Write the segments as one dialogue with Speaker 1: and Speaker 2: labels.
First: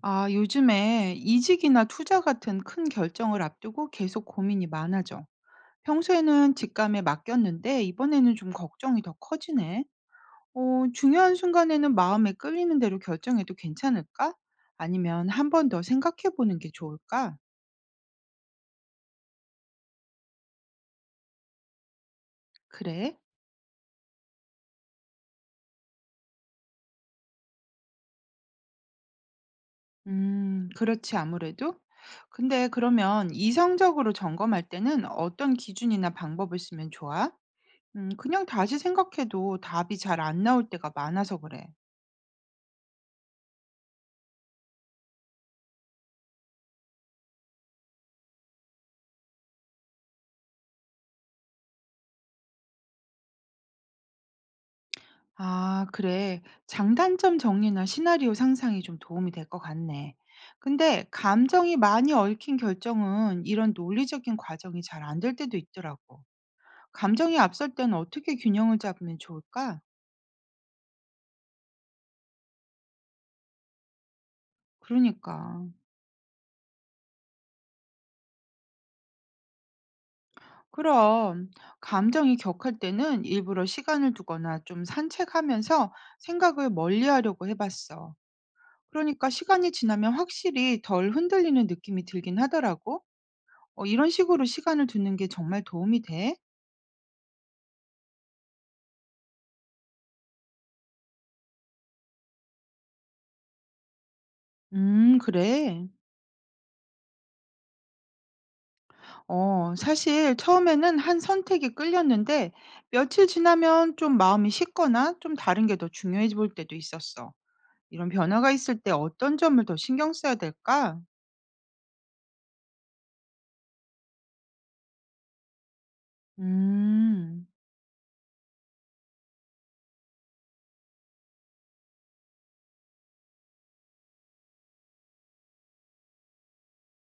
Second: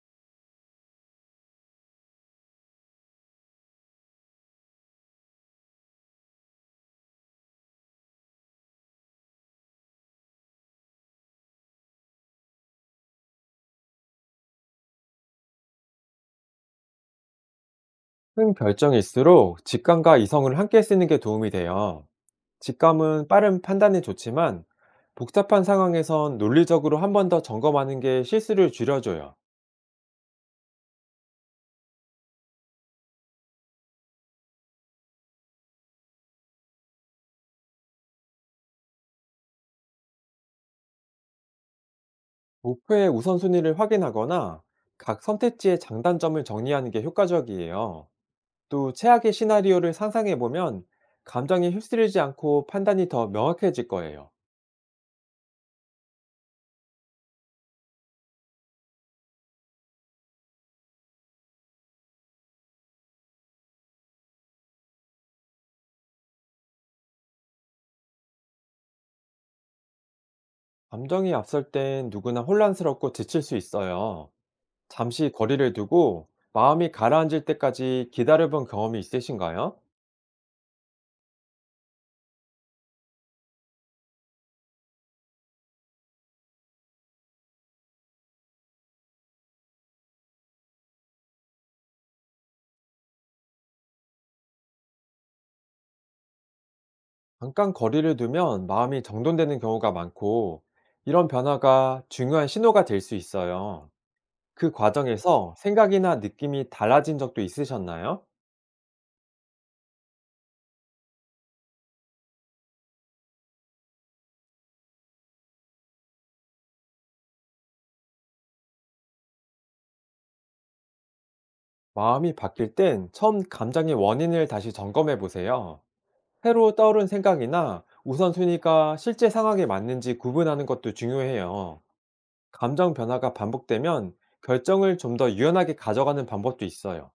Speaker 1: 아, 요즘에 이직이나 투자 같은 큰 결정을 앞두고 계속 고민이 많아져. 평소에는 직감에 맡겼는데 이번에는 좀 걱정이 더 커지네. 어, 중요한 순간에는 마음에 끌리는 대로 결정해도 괜찮을까? 아니면 한 번 더 생각해 보는 게 좋을까?
Speaker 2: 큰 결정일수록 직감과 이성을 함께 쓰는 게 도움이 돼요.
Speaker 1: 그래?
Speaker 2: 직감은 빠른 판단에 좋지만 복잡한 상황에선 논리적으로 한 번 더 점검하는 게 실수를 줄여줘요.
Speaker 1: 그렇지, 아무래도. 근데 그러면 이성적으로 점검할 때는 어떤 기준이나 방법을 쓰면 좋아? 그냥 다시 생각해도 답이 잘 안 나올 때가 많아서 그래.
Speaker 2: 목표의 우선순위를 확인하거나 각 선택지의 장단점을 정리하는 게 효과적이에요. 또 최악의 시나리오를 상상해보면 감정이 휩쓸리지 않고 판단이 더 명확해질 거예요.
Speaker 1: 아, 그래. 장단점 정리나 시나리오 상상이 좀 도움이 될 것 같네. 근데 감정이 많이 얽힌 결정은 이런 논리적인 과정이 잘 안 될 때도 있더라고. 감정이 앞설 때는 어떻게 균형을 잡으면 좋을까?
Speaker 2: 감정이 앞설 땐 누구나 혼란스럽고 지칠 수 있어요. 잠시
Speaker 1: 그러니까.
Speaker 2: 거리를 두고 마음이 가라앉을 때까지 기다려본 경험이 있으신가요?
Speaker 1: 그럼 감정이 격할 때는 일부러 시간을 두거나 좀 산책하면서 생각을 멀리 하려고 해봤어. 그러니까 시간이 지나면 확실히 덜 흔들리는 느낌이 들긴 하더라고. "이런 식으로 시간을 두는 게 정말 도움이 돼?"
Speaker 2: 잠깐 거리를 두면 마음이 정돈되는 경우가 많고, 이런 변화가 중요한 신호가 될 수 있어요. 그 과정에서
Speaker 1: 그래."
Speaker 2: 생각이나 느낌이 달라진 적도 있으셨나요?
Speaker 1: 사실 처음에는 한 선택에 끌렸는데 며칠 지나면 좀 마음이 식거나 좀 다른 게 더 중요해 볼 때도 있었어. 이런 변화가 있을 때 어떤 점을 더 신경 써야 될까?
Speaker 2: 마음이 바뀔 땐 처음 감정의 원인을 다시 점검해 보세요. 새로 떠오른
Speaker 1: 음.
Speaker 2: 생각이나 우선순위가 실제 상황에 맞는지 구분하는 것도 중요해요. 감정 변화가 반복되면 결정을 좀 더 유연하게 가져가는 방법도 있어요.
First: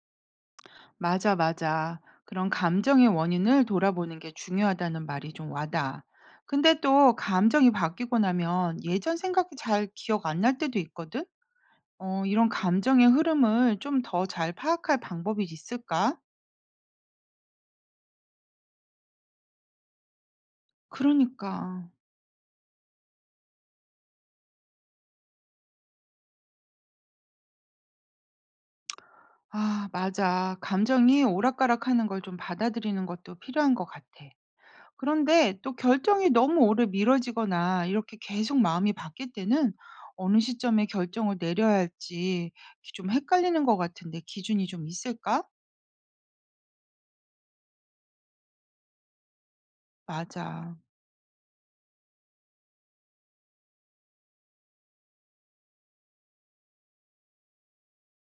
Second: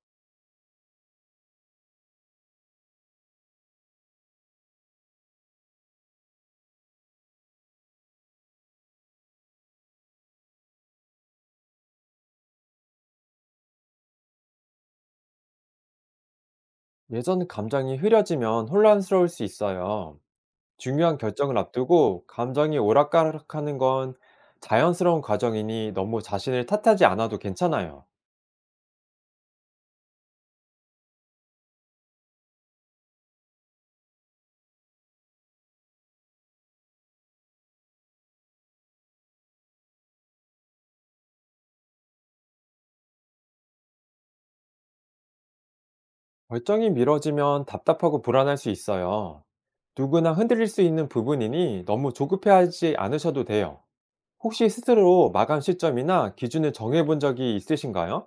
Speaker 1: 맞아, 맞아. 그런 감정의 원인을 돌아보는 게 중요하다는 말이 좀 와닿아. 근데 또 감정이 바뀌고 나면 예전 생각이 잘 기억 안 날 때도 있거든? 어, 이런 감정의 흐름을 좀 더 잘 파악할 방법이 있을까?
Speaker 2: 예전 감정이 흐려지면 혼란스러울 수 있어요. 중요한 결정을
Speaker 1: 그러니까.
Speaker 2: 앞두고 감정이 오락가락하는 건 자연스러운 과정이니 너무 자신을 탓하지 않아도 괜찮아요.
Speaker 1: 아, 맞아. 감정이 오락가락하는 걸 좀 받아들이는 것도 필요한 것 같아. 그런데 또 결정이 너무 오래 미뤄지거나 이렇게 계속 마음이 바뀔 때는 어느 시점에 결정을 내려야 할지 좀 헷갈리는 것 같은데 기준이 좀 있을까?
Speaker 2: 결정이 미뤄지면 답답하고 불안할 수 있어요. 누구나 흔들릴
Speaker 1: 맞아.
Speaker 2: 수 있는 부분이니 너무 조급해하지 않으셔도 돼요. 혹시 스스로 마감 시점이나 기준을 정해본 적이 있으신가요?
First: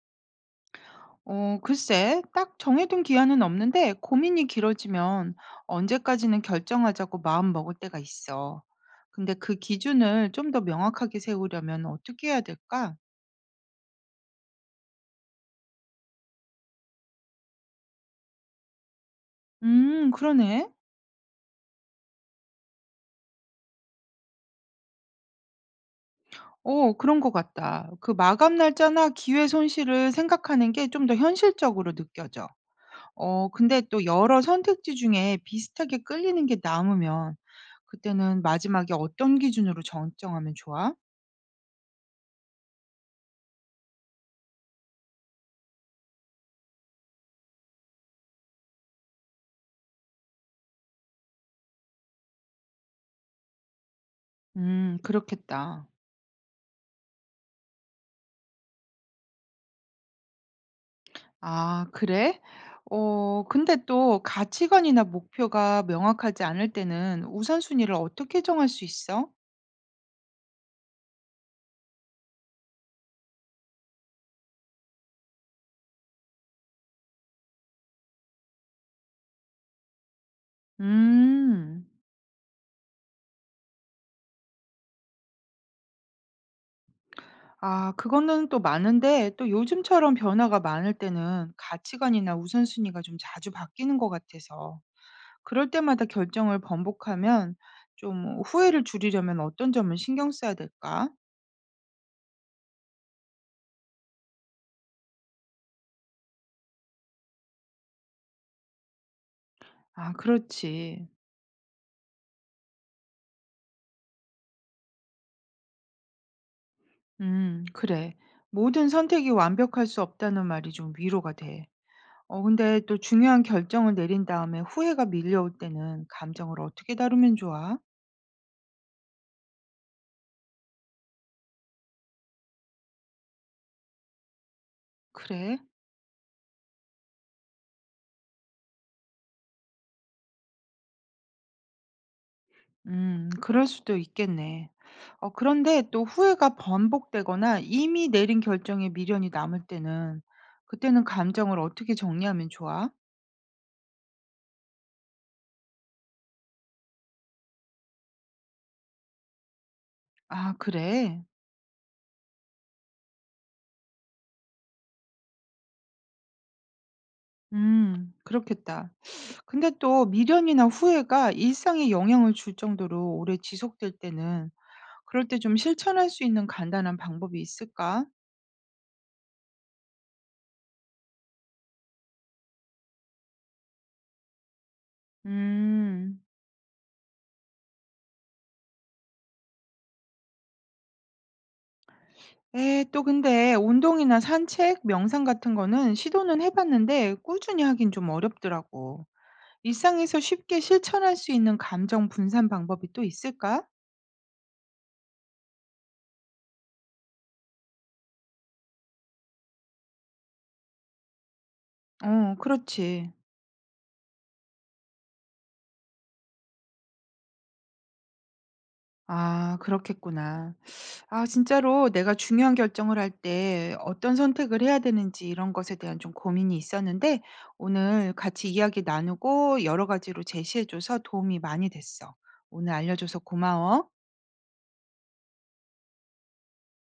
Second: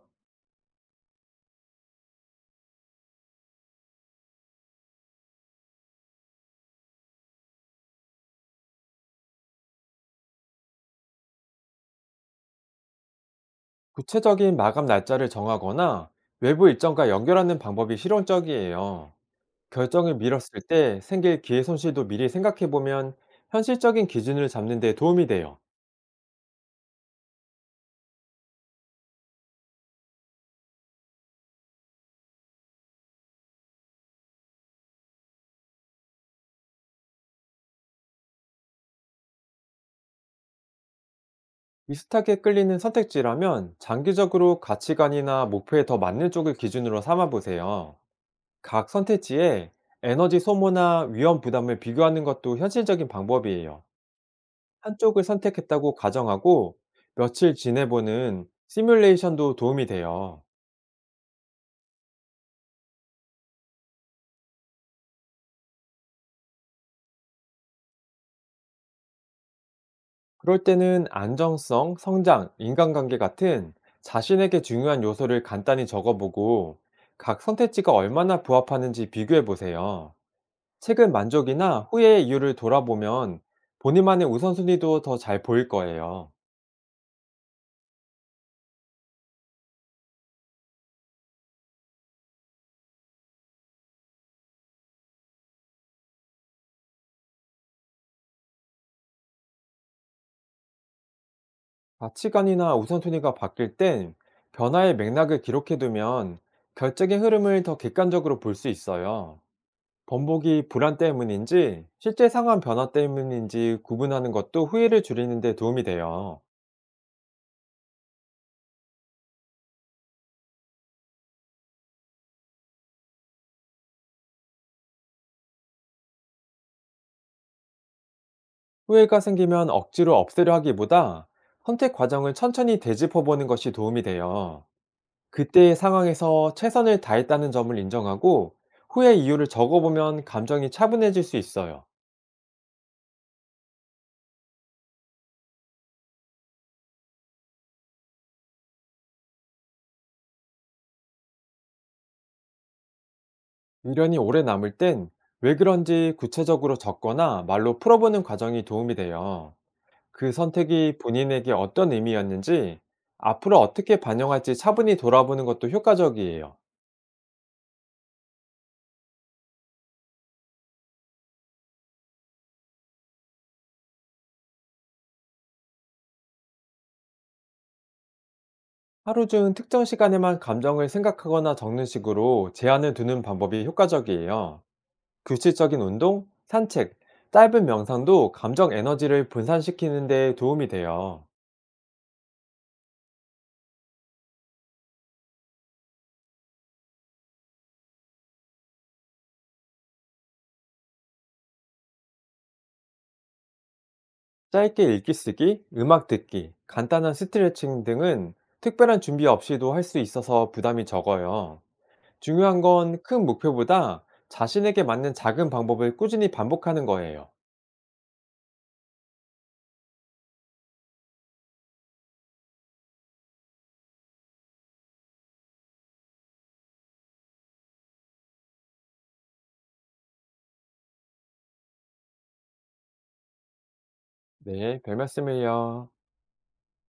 Speaker 1: 어, 글쎄, 딱 정해둔 기한은 없는데 고민이 길어지면 언제까지는 결정하자고 마음 먹을 때가 있어. 근데 그 기준을 좀 더 명확하게 세우려면 어떻게 해야 될까?
Speaker 2: 구체적인 마감 날짜를 정하거나 외부 일정과 연결하는 방법이 실용적이에요. 결정을 미뤘을
Speaker 1: 그러네.
Speaker 2: 때 생길 기회 손실도 미리 생각해보면 현실적인 기준을 잡는 데 도움이 돼요.
Speaker 1: 어, 그런 것 같다. 그 마감 날짜나 기회 손실을 생각하는 게 좀 더 현실적으로 느껴져. 어, 근데 또 여러 선택지 중에 비슷하게 끌리는 게 남으면 그때는 마지막에 어떤 기준으로 결정하면 좋아?
Speaker 2: 비슷하게 끌리는 선택지라면 장기적으로 가치관이나 목표에 더 맞는 쪽을 기준으로 삼아보세요. 각 선택지에 에너지 소모나 위험 부담을 비교하는 것도 현실적인 방법이에요. 한쪽을
Speaker 1: 그렇겠다.
Speaker 2: 선택했다고 가정하고 며칠 지내보는 시뮬레이션도 도움이 돼요.
Speaker 1: 아, 그래? 어, 근데 또 가치관이나 목표가 명확하지 않을 때는 우선순위를 어떻게 정할 수 있어?
Speaker 2: 그럴 때는 안정성, 성장, 인간관계 같은 자신에게 중요한 요소를 간단히 적어보고 각 선택지가 얼마나 부합하는지 비교해 보세요. 최근
Speaker 1: 음.
Speaker 2: 만족이나 후회의 이유를 돌아보면 본인만의 우선순위도 더 잘 보일 거예요.
Speaker 1: 아, 그거는 또 많은데 또 요즘처럼 변화가 많을 때는 가치관이나 우선순위가 좀 자주 바뀌는 것 같아서 그럴 때마다 결정을 번복하면 좀 후회를 줄이려면 어떤 점을 신경 써야 될까?
Speaker 2: 가치관이나 우선순위가 바뀔 땐 변화의 맥락을 기록해 두면 결정의 흐름을 더 객관적으로 볼 수 있어요.
Speaker 1: 아,
Speaker 2: 번복이 불안
Speaker 1: 그렇지.
Speaker 2: 때문인지 실제 상황 변화 때문인지 구분하는 것도 후회를 줄이는 데 도움이 돼요.
Speaker 1: 그래. 모든 선택이 완벽할 수 없다는 말이 좀 위로가 돼. 근데 또 중요한 결정을 내린 다음에 후회가 밀려올 때는 감정을 어떻게 다루면 좋아?
Speaker 2: 후회가 생기면 억지로 없애려 하기보다 선택 과정을 천천히 되짚어 보는 것이 도움이 돼요.
Speaker 1: 그래?
Speaker 2: 그때의 상황에서 최선을 다했다는 점을 인정하고 후회 이유를 적어보면 감정이 차분해질 수 있어요.
Speaker 1: 그럴 수도 있겠네. 어, 그런데 또 후회가 번복되거나 이미 내린 결정에 미련이 남을 때는 그때는 감정을 어떻게 정리하면 좋아?
Speaker 2: 미련이 오래 남을 땐 왜 그런지 구체적으로 적거나 말로 풀어보는 과정이 도움이 돼요. 그
Speaker 1: 아,
Speaker 2: 선택이
Speaker 1: 그래?
Speaker 2: 본인에게 어떤 의미였는지 앞으로 어떻게 반영할지 차분히 돌아보는 것도 효과적이에요.
Speaker 1: 그렇겠다. 근데 또 미련이나 후회가 일상에 영향을 줄 정도로 오래 지속될 때는 그럴 때 좀 실천할 수 있는 간단한 방법이 있을까?
Speaker 2: 하루 중 특정 시간에만 감정을 생각하거나 적는 식으로 제한을 두는 방법이 효과적이에요. 규칙적인
Speaker 1: 음.
Speaker 2: 운동, 산책, 짧은 명상도 감정 에너지를 분산시키는 데 도움이 돼요.
Speaker 1: 예. 또 근데 운동이나 산책, 명상 같은 거는 시도는 해 봤는데 꾸준히 하긴 좀 어렵더라고. 일상에서 쉽게 실천할 수 있는 감정 분산 방법이 또 있을까?
Speaker 2: 짧게 읽기 쓰기, 음악 듣기, 간단한 스트레칭 등은 특별한 준비 없이도 할 수 있어서 부담이 적어요. 중요한 건
Speaker 1: 그렇지.
Speaker 2: 큰 목표보다 자신에게 맞는 작은 방법을 꾸준히 반복하는 거예요.
Speaker 1: 아 그렇겠구나. 아 진짜로 내가 중요한 결정을 할 때 어떤 선택을 해야 되는지 이런 것에 대한 좀 고민이 있었는데 오늘 같이 이야기 나누고 여러 가지로 제시해 줘서 도움이 많이 됐어. 오늘 알려줘서 고마워.
Speaker 2: 네, 별 말씀을요.